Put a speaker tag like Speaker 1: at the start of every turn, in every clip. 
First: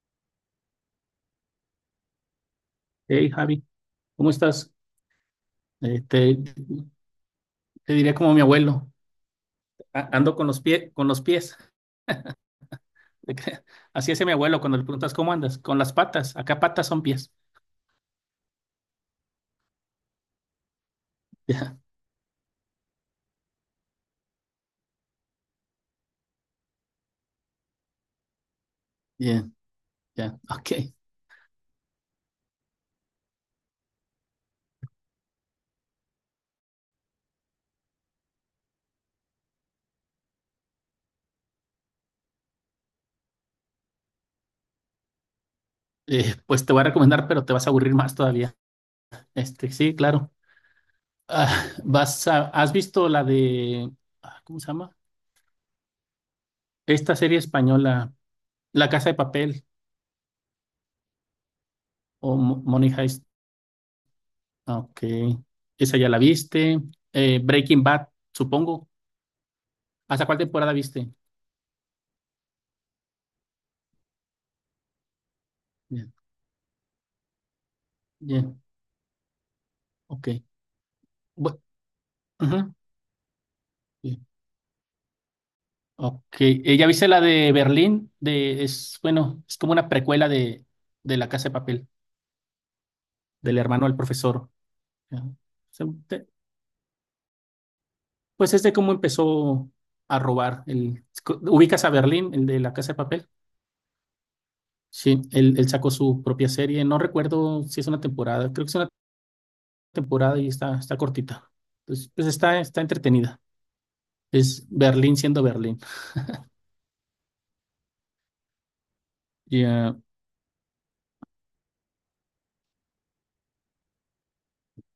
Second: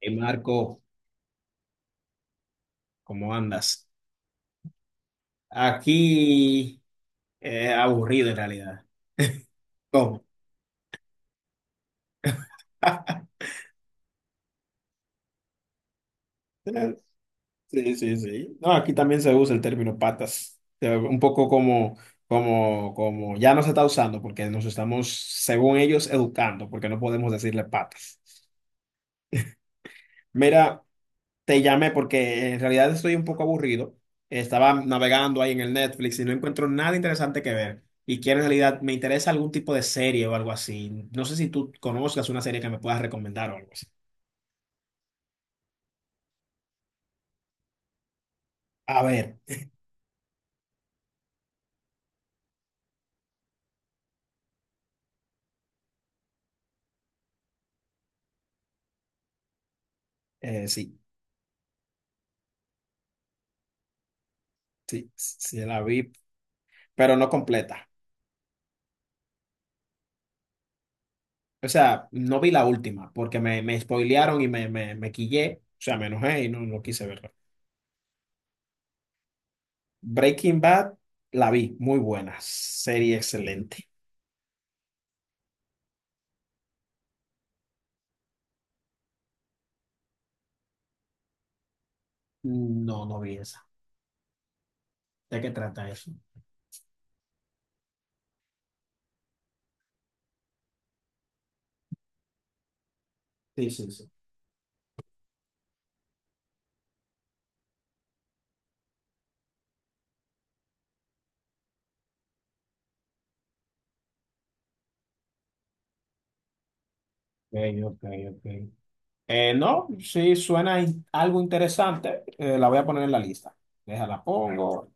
Speaker 1: Y Marco,
Speaker 2: Hey
Speaker 1: ¿cómo
Speaker 2: Javi,
Speaker 1: andas?
Speaker 2: ¿cómo estás? Eh, te,
Speaker 1: Aquí
Speaker 2: te diría
Speaker 1: aburrido
Speaker 2: como
Speaker 1: en
Speaker 2: mi
Speaker 1: realidad.
Speaker 2: abuelo,
Speaker 1: ¿Cómo?
Speaker 2: ando con los pies, con los pies. Así es mi abuelo cuando le preguntas cómo andas, con las patas, acá patas son pies.
Speaker 1: Sí, sí, sí. No, aquí también se usa el término patas. Un poco
Speaker 2: Ya,
Speaker 1: como, como ya no se está usando porque nos estamos, según ellos, educando porque no podemos decirle patas.
Speaker 2: bien, ya, ok.
Speaker 1: Mira, te llamé porque en realidad estoy un poco aburrido. Estaba navegando ahí en el Netflix y no encuentro nada interesante que ver. Y quiero en realidad me interesa algún tipo de serie o algo así. No sé si tú conozcas una serie que me puedas recomendar o algo así.
Speaker 2: Pues te voy a recomendar, pero te vas a aburrir más todavía.
Speaker 1: A ver,
Speaker 2: Este, sí, claro. Ah, ¿has visto la de, ah, ¿cómo se llama? Esta serie española, La Casa de Papel
Speaker 1: sí,
Speaker 2: o Money Heist. Ah, ok,
Speaker 1: sí, sí la
Speaker 2: esa ya
Speaker 1: vi,
Speaker 2: la viste.
Speaker 1: pero no
Speaker 2: Breaking
Speaker 1: completa.
Speaker 2: Bad, supongo. ¿Hasta cuál temporada viste?
Speaker 1: O sea, no vi la última porque me spoilearon y me quillé. O sea, me
Speaker 2: Bien,
Speaker 1: enojé y no, no quise verla.
Speaker 2: bien, ok.
Speaker 1: Breaking Bad la
Speaker 2: Bu-
Speaker 1: vi, muy buena,
Speaker 2: ajá,
Speaker 1: serie excelente.
Speaker 2: bien, ok. ¿ya viste la de Berlín? De, es, bueno, es como una precuela de La Casa de Papel,
Speaker 1: No, no vi
Speaker 2: del
Speaker 1: esa.
Speaker 2: hermano del profesor. Ajá.
Speaker 1: ¿De qué
Speaker 2: Se-
Speaker 1: trata eso?
Speaker 2: te- Pues es de cómo empezó a robar. El, ¿ubicas a Berlín, el de La Casa de Papel?
Speaker 1: Sí, sí, sí.
Speaker 2: Sí, él sacó su propia serie. No recuerdo si es una temporada. Creo que es una temporada y está cortita. Entonces, pues está entretenida. Es Berlín siendo Berlín.
Speaker 1: Ok, ok, ok. No,
Speaker 2: Ya,
Speaker 1: sí, suena algo interesante. La voy a poner en la lista. Déjala, pongo.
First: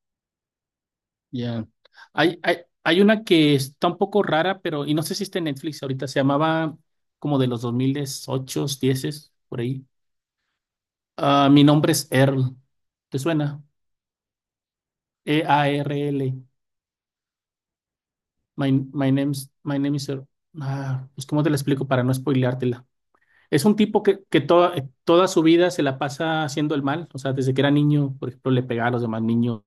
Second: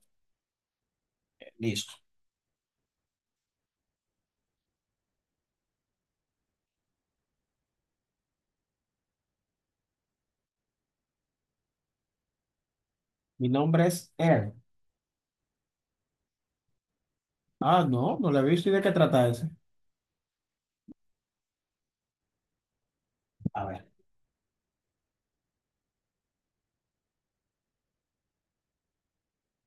Speaker 2: ya.
Speaker 1: Listo.
Speaker 2: Hay, hay, hay una que está un poco rara, pero, y no sé si está en Netflix ahorita, se llamaba como de los 2008, 10, por ahí. Ah, mi nombre es Earl. ¿Te
Speaker 1: Mi
Speaker 2: suena?
Speaker 1: nombre es Er.
Speaker 2: E-A-R-L.
Speaker 1: Ah, no, no la he visto.
Speaker 2: My,
Speaker 1: ¿Y de qué
Speaker 2: my
Speaker 1: trata ese?
Speaker 2: name's, my name is Earl. Ah, pues, ¿cómo te la explico para no spoileártela?
Speaker 1: A
Speaker 2: Es un
Speaker 1: ver.
Speaker 2: tipo que toda su vida se la pasa haciendo el mal. O sea, desde que era niño, por ejemplo, le pegaba a los demás niños.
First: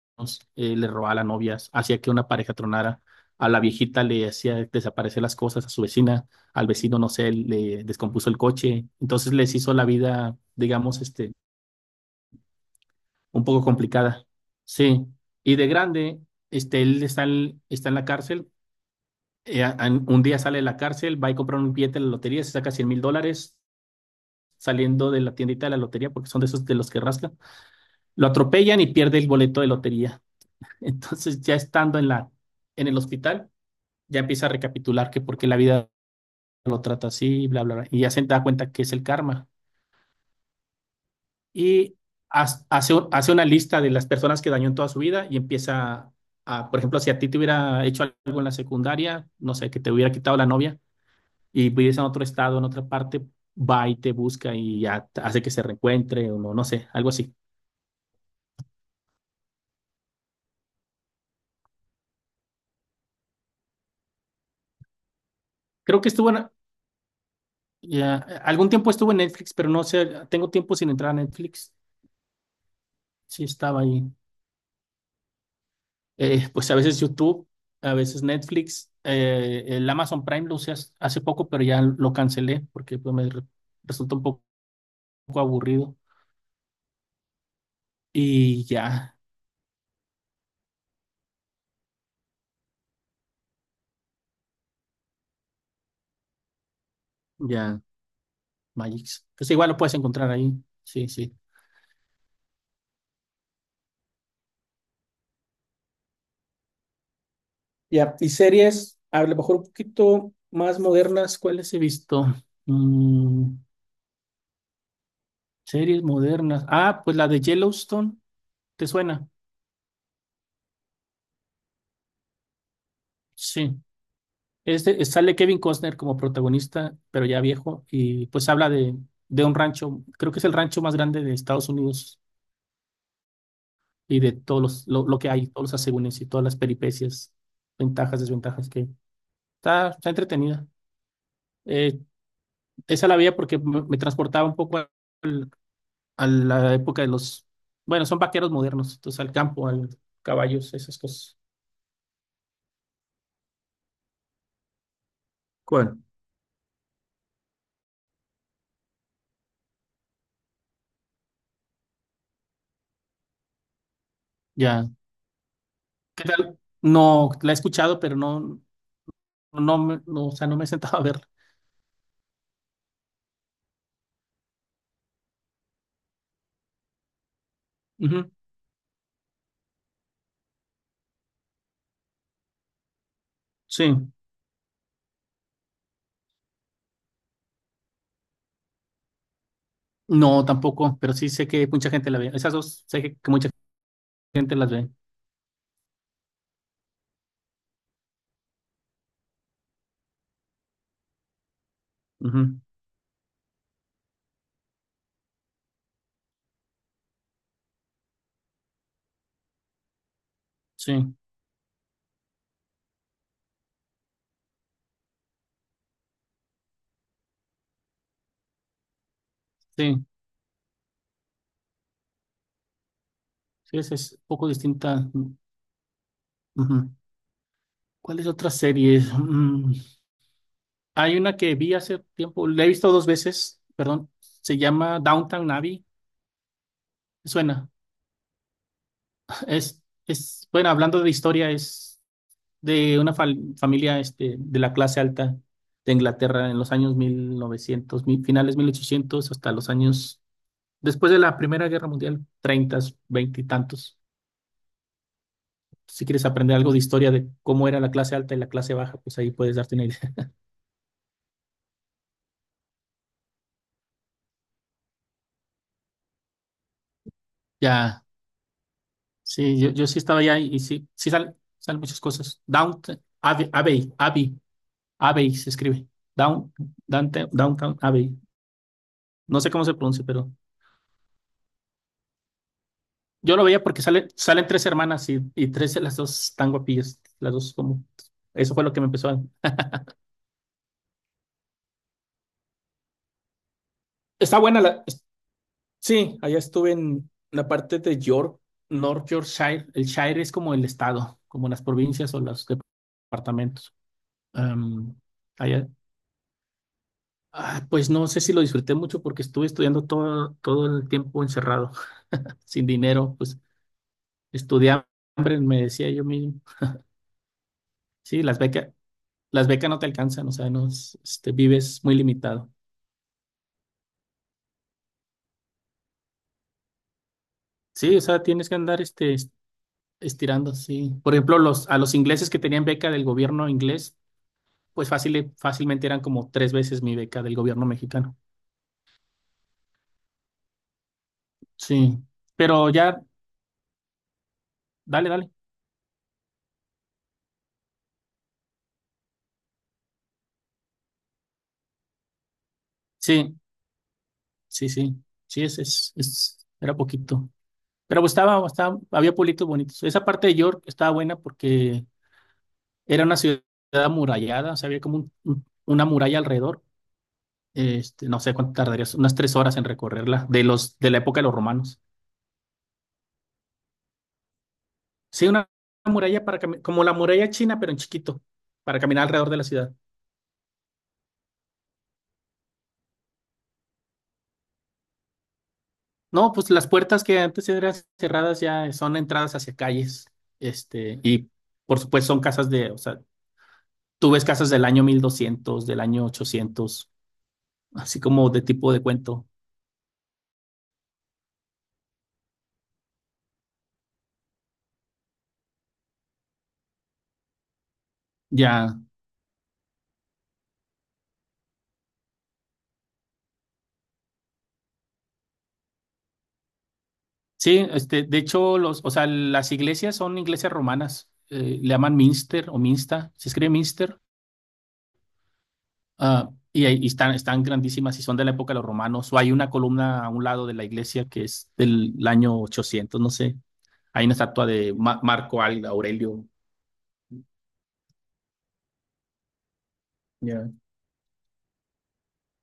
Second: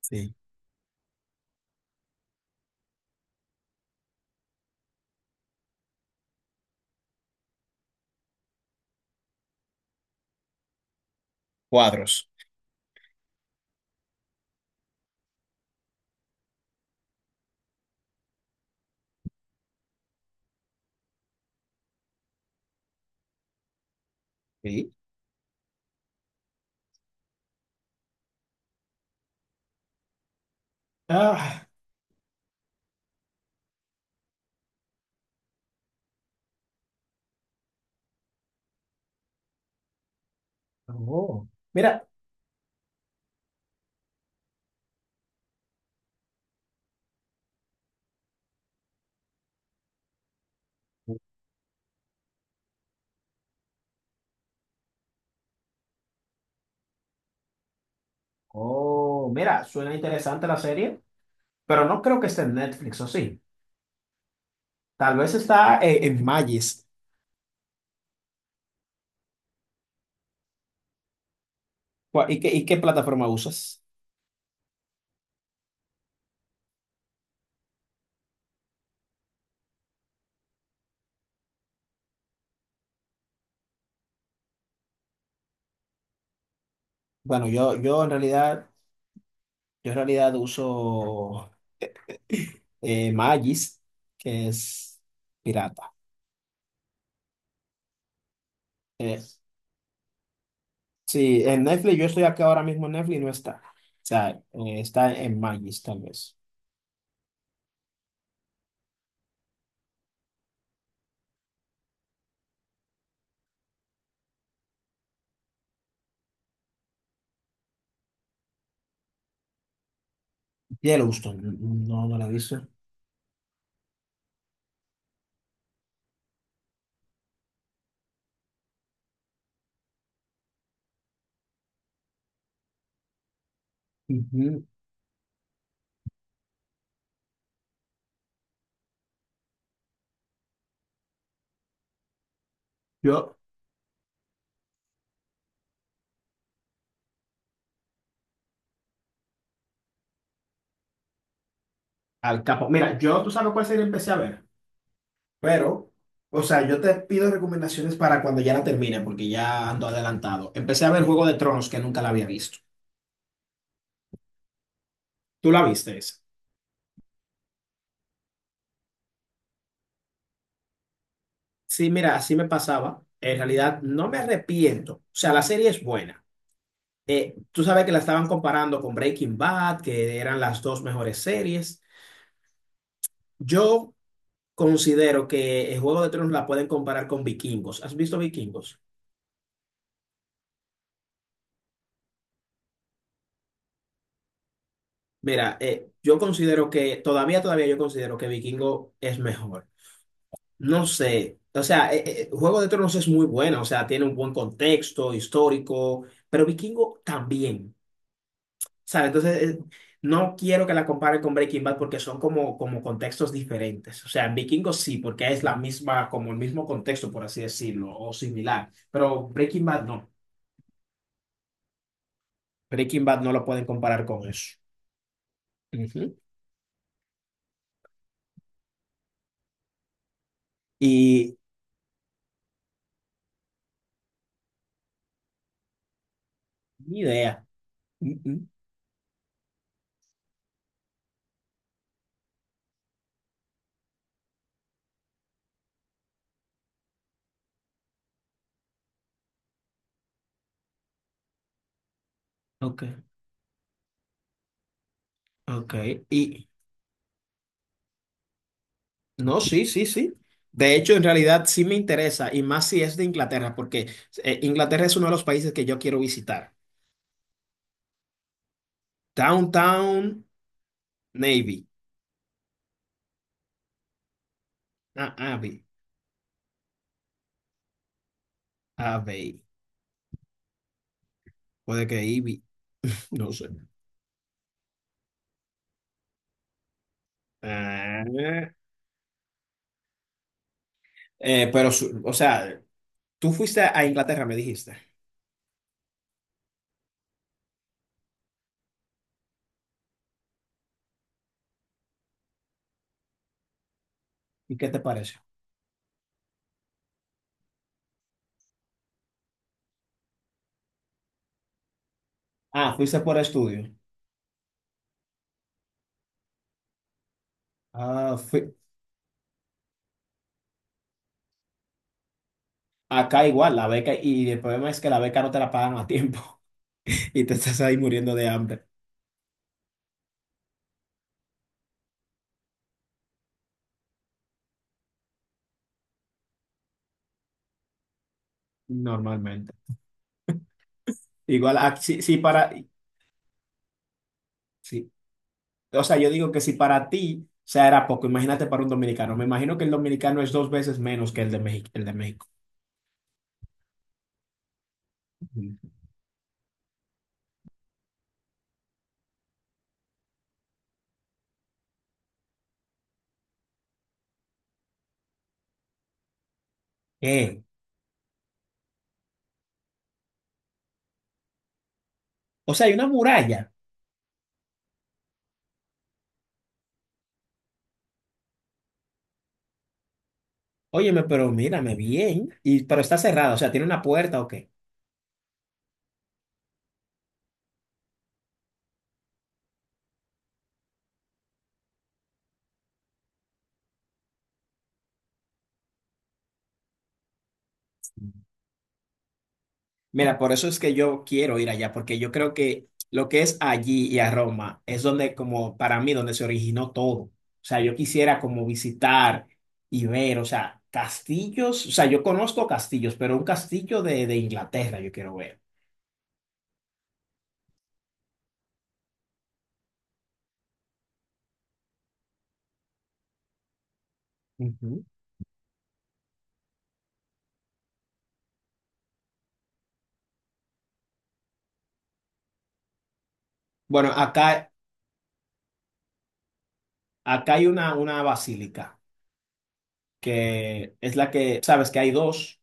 Speaker 1: Sí.
Speaker 2: Eh, le robaba a las novias, hacía que una pareja tronara, a la viejita le hacía desaparecer las cosas, a su vecina, al vecino, no sé, le descompuso el coche, entonces les hizo la vida, digamos, este,
Speaker 1: Cuadros.
Speaker 2: un poco complicada. Sí, y de grande, este, él está en la cárcel, un día sale de la cárcel, va y compra un billete de la lotería, se saca 100 mil dólares.
Speaker 1: Sí.
Speaker 2: Saliendo de la tiendita de la lotería, porque son de esos de los que rascan, lo atropellan y pierde el boleto de lotería. Entonces, ya
Speaker 1: Ah,
Speaker 2: estando en en el hospital, ya empieza a recapitular que por qué la vida lo trata así, bla, bla, bla, y ya se da cuenta que es el karma.
Speaker 1: oh.
Speaker 2: Y
Speaker 1: Mira.
Speaker 2: hace, hace una lista de las personas que dañó en toda su vida y empieza a, por ejemplo, si a ti te hubiera hecho algo en la secundaria, no sé, que te hubiera quitado la novia y vives en otro estado, en otra parte, va y te busca y ya hace que se reencuentre o no, no sé, algo así.
Speaker 1: Oh, mira, suena interesante la serie, pero no creo que esté en Netflix, ¿o sí? Tal vez está
Speaker 2: Creo que
Speaker 1: en
Speaker 2: estuvo en,
Speaker 1: Magis.
Speaker 2: ya, algún tiempo estuvo en Netflix, pero no sé, tengo tiempo sin entrar a Netflix.
Speaker 1: Y qué plataforma
Speaker 2: Sí estaba
Speaker 1: usas?
Speaker 2: ahí. Eh, pues a veces YouTube, a veces Netflix, el Amazon Prime lo usé hace poco, pero ya lo cancelé porque pues, resultó un poco aburrido.
Speaker 1: Bueno,
Speaker 2: Y ya,
Speaker 1: yo en realidad uso. Magis, que es pirata.
Speaker 2: ya,
Speaker 1: Eh,
Speaker 2: Magix. Pues igual lo puedes encontrar ahí. Sí, sí.
Speaker 1: sí, en Netflix, yo estoy acá ahora mismo en Netflix y no está. O sea, está en Magis, tal vez.
Speaker 2: Ya, y series, a lo mejor un poquito más modernas, ¿cuáles he visto? Mm, series modernas. Ah, pues la de Yellowstone, ¿te suena?
Speaker 1: Yellowstone, no, no la he visto.
Speaker 2: Sí. Este, sale Kevin Costner como protagonista, pero ya viejo, y pues habla de un rancho, creo que es el rancho más grande de Estados Unidos y de todos
Speaker 1: Ujú.
Speaker 2: lo que hay, todos los asegúnes y todas las peripecias, ventajas, desventajas que está entretenida. Eh, esa la veía
Speaker 1: Yo,
Speaker 2: porque me transportaba un poco al- a la época de los, bueno, son vaqueros modernos, entonces al campo, al caballos, esas cosas.
Speaker 1: al capo. Mira, yo, tú sabes cuál serie empecé a ver, pero,
Speaker 2: ¿Cuál?
Speaker 1: o sea, yo te pido recomendaciones para cuando ya la termine, porque ya ando adelantado. Empecé a ver Juego de Tronos, que nunca la había visto.
Speaker 2: Ya,
Speaker 1: ¿Tú la viste esa?
Speaker 2: ¿qué tal? No, la he escuchado, pero no, me- no, o sea, no me he sentado a verla.
Speaker 1: Sí, mira, así me pasaba. En realidad, no me arrepiento. O sea, la serie es buena. Tú sabes que la estaban comparando con Breaking Bad, que eran las dos mejores series. Yo
Speaker 2: Sí,
Speaker 1: considero que el Juego de Tronos la pueden comparar con Vikingos. ¿Has visto Vikingos?
Speaker 2: no, tampoco, pero sí sé que mucha gente la ve. Esas dos sé que mucha gente las ve.
Speaker 1: Mira, yo considero que todavía yo considero que Vikingo es mejor. No sé, o sea, Juego
Speaker 2: Ujú,
Speaker 1: de Tronos es muy buena, o sea, tiene un buen contexto histórico, pero Vikingo también. ¿Sabes? Entonces, no quiero que la
Speaker 2: sí,
Speaker 1: comparen con Breaking Bad porque son como contextos diferentes. O sea, en Vikingos sí, porque es la misma, como el mismo contexto, por así decirlo, o similar. Pero Breaking Bad
Speaker 2: sí,
Speaker 1: no. Breaking Bad no lo pueden
Speaker 2: sí, esa
Speaker 1: comparar
Speaker 2: es un
Speaker 1: con
Speaker 2: poco
Speaker 1: eso.
Speaker 2: distinta.
Speaker 1: Ujú.
Speaker 2: Ujú. ¿Cuáles otras series? Mm, hay
Speaker 1: Y
Speaker 2: una que vi hace tiempo, la he visto dos veces, perdón, se llama Downtown Abbey.
Speaker 1: ni idea.
Speaker 2: Suena,
Speaker 1: Mm, mm.
Speaker 2: es, bueno, hablando de historia, es de una familia este, de la clase alta de Inglaterra en los años 1900, mil- novecientos, mi- finales 1800, hasta los años. Después de la Primera Guerra Mundial,
Speaker 1: Ok,
Speaker 2: treintas, veinte y tantos.
Speaker 1: ok.
Speaker 2: Si quieres
Speaker 1: Y
Speaker 2: aprender algo de historia de cómo era la clase alta y la clase baja, pues ahí
Speaker 1: no,
Speaker 2: puedes
Speaker 1: sí,
Speaker 2: darte una
Speaker 1: sí,
Speaker 2: idea.
Speaker 1: sí. De hecho, en realidad sí me interesa, y más si es de Inglaterra, porque Inglaterra es uno de los países que yo quiero visitar.
Speaker 2: Ya, sí, yo sí estaba
Speaker 1: Downtown
Speaker 2: allá y sí,
Speaker 1: Navy.
Speaker 2: salen muchas cosas. Downtown Abbey, Abbey, Abbey,
Speaker 1: Ah,
Speaker 2: Abbey se
Speaker 1: Abbey.
Speaker 2: escribe. Down, Downtown Abbey.
Speaker 1: Abbey.
Speaker 2: No sé cómo se pronuncia, pero
Speaker 1: Puede que Ivy, no
Speaker 2: yo lo
Speaker 1: sé.
Speaker 2: veía porque salen tres hermanas y tres de las dos están guapillas. Las dos como...
Speaker 1: Ah,
Speaker 2: Eso fue lo que me empezó a...
Speaker 1: pero, o sea, tú fuiste a Inglaterra, me
Speaker 2: Está buena
Speaker 1: dijiste.
Speaker 2: la... Sí, allá estuve en la parte de York, North Yorkshire. El Shire es como el estado, como las provincias o los departamentos.
Speaker 1: ¿Y qué te
Speaker 2: Am,
Speaker 1: parece?
Speaker 2: allá, ah, pues no sé si lo disfruté mucho porque estuve estudiando todo el tiempo encerrado, sin
Speaker 1: Ah, fuiste
Speaker 2: dinero,
Speaker 1: por
Speaker 2: pues
Speaker 1: estudio.
Speaker 2: estudié hambre, me decía yo mismo.
Speaker 1: Ah,
Speaker 2: Sí,
Speaker 1: fui-
Speaker 2: las becas no te alcanzan, o sea, no, este, vives muy limitado.
Speaker 1: Acá igual, la beca, y el problema es que la beca no te la pagan a tiempo y te estás ahí
Speaker 2: Sí, o
Speaker 1: muriendo
Speaker 2: sea,
Speaker 1: de
Speaker 2: tienes que
Speaker 1: hambre.
Speaker 2: andar este, estirando, sí. Por ejemplo, los, a los ingleses que tenían beca del gobierno inglés pues fácilmente eran como tres veces mi beca del gobierno mexicano.
Speaker 1: Normalmente. Igual, ah,
Speaker 2: Sí,
Speaker 1: sí, sí, para,
Speaker 2: pero ya,
Speaker 1: sí.
Speaker 2: dale, dale.
Speaker 1: O sea, yo digo que si para ti, o sea, era poco, imagínate para un dominicano. Me imagino que el dominicano es dos veces menos que el de México, el de México.
Speaker 2: Sí, sí, sí, sí, es,
Speaker 1: Ujú.
Speaker 2: es, es- era poquito. Pero pues había pueblitos bonitos. Esa parte de York estaba buena porque era una ciudad amurallada, o sea, había como una muralla alrededor.
Speaker 1: ¿Qué?
Speaker 2: Este, no sé cuánto tardarías, unas tres horas en recorrerla, de de la época de los romanos.
Speaker 1: O sea, hay una muralla.
Speaker 2: Sí, una muralla para como la muralla china, pero en chiquito, para caminar alrededor de la ciudad.
Speaker 1: Óyeme, pero mírame bien. Y, pero está cerrada, o sea, ¿tiene una puerta o qué?
Speaker 2: No, pues las puertas que antes eran cerradas ya son entradas hacia calles, este, y por supuesto son casas de, o sea, tú ves casas del año 1200 del año 800 así como de tipo de cuento.
Speaker 1: Mira, por eso es que yo quiero ir allá, porque yo creo que lo que es allí y a Roma es donde, como para mí, donde se originó todo. O sea, yo quisiera como
Speaker 2: Ya,
Speaker 1: visitar y ver, o sea, castillos, o sea, yo conozco castillos, pero un castillo de Inglaterra yo quiero ver.
Speaker 2: sí, este, de hecho, los, o sea, las iglesias son iglesias romanas, le llaman Minster o Minsta, se escribe Minster,
Speaker 1: Ujú.
Speaker 2: ah, y, están, están grandísimas y son de la época de los romanos, o hay una columna a un lado de la iglesia que es del año 800 no sé.
Speaker 1: Bueno,
Speaker 2: Hay una estatua
Speaker 1: acá,
Speaker 2: de Marco Aurelio.
Speaker 1: acá hay una basílica,
Speaker 2: Ya.
Speaker 1: que es la que, sabes que hay dos.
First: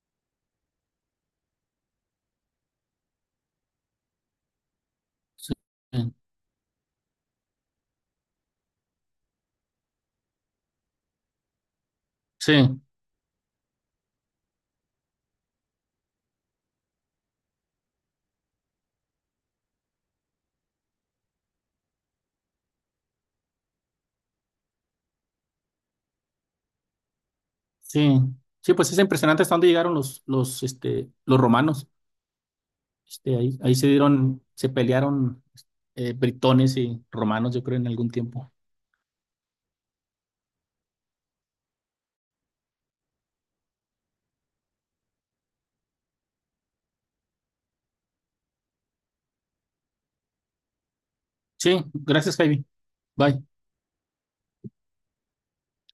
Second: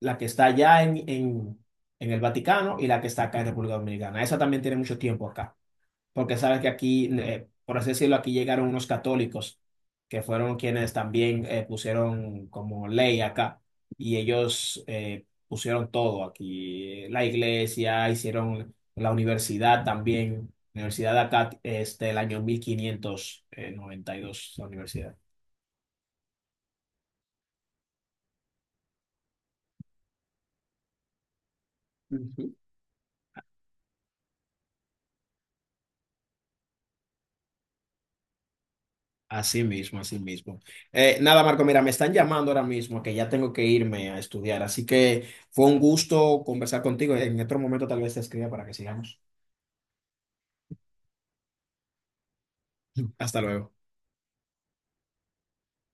Speaker 1: La que está allá en, en el Vaticano y la que está acá en República Dominicana. Esa también tiene mucho tiempo
Speaker 2: Sí,
Speaker 1: acá, porque sabes que aquí, por así decirlo, aquí llegaron unos católicos que fueron quienes también pusieron
Speaker 2: sí,
Speaker 1: como ley acá y ellos pusieron todo aquí, la iglesia, hicieron la universidad también. La universidad de acá, este, el año 1592 la universidad.
Speaker 2: sí. Sí, pues es impresionante hasta dónde llegaron este, los romanos.
Speaker 1: Ujú.
Speaker 2: Este, ahí se pelearon britones y romanos, yo creo, en algún tiempo.
Speaker 1: Así mismo, así mismo. Nada, Marco, mira, me están llamando ahora mismo que ya tengo que irme a estudiar, así que fue un gusto conversar contigo. En otro momento tal vez te escriba para que sigamos.
Speaker 2: Sí, gracias, Javi.
Speaker 1: Hasta
Speaker 2: Bye.
Speaker 1: luego.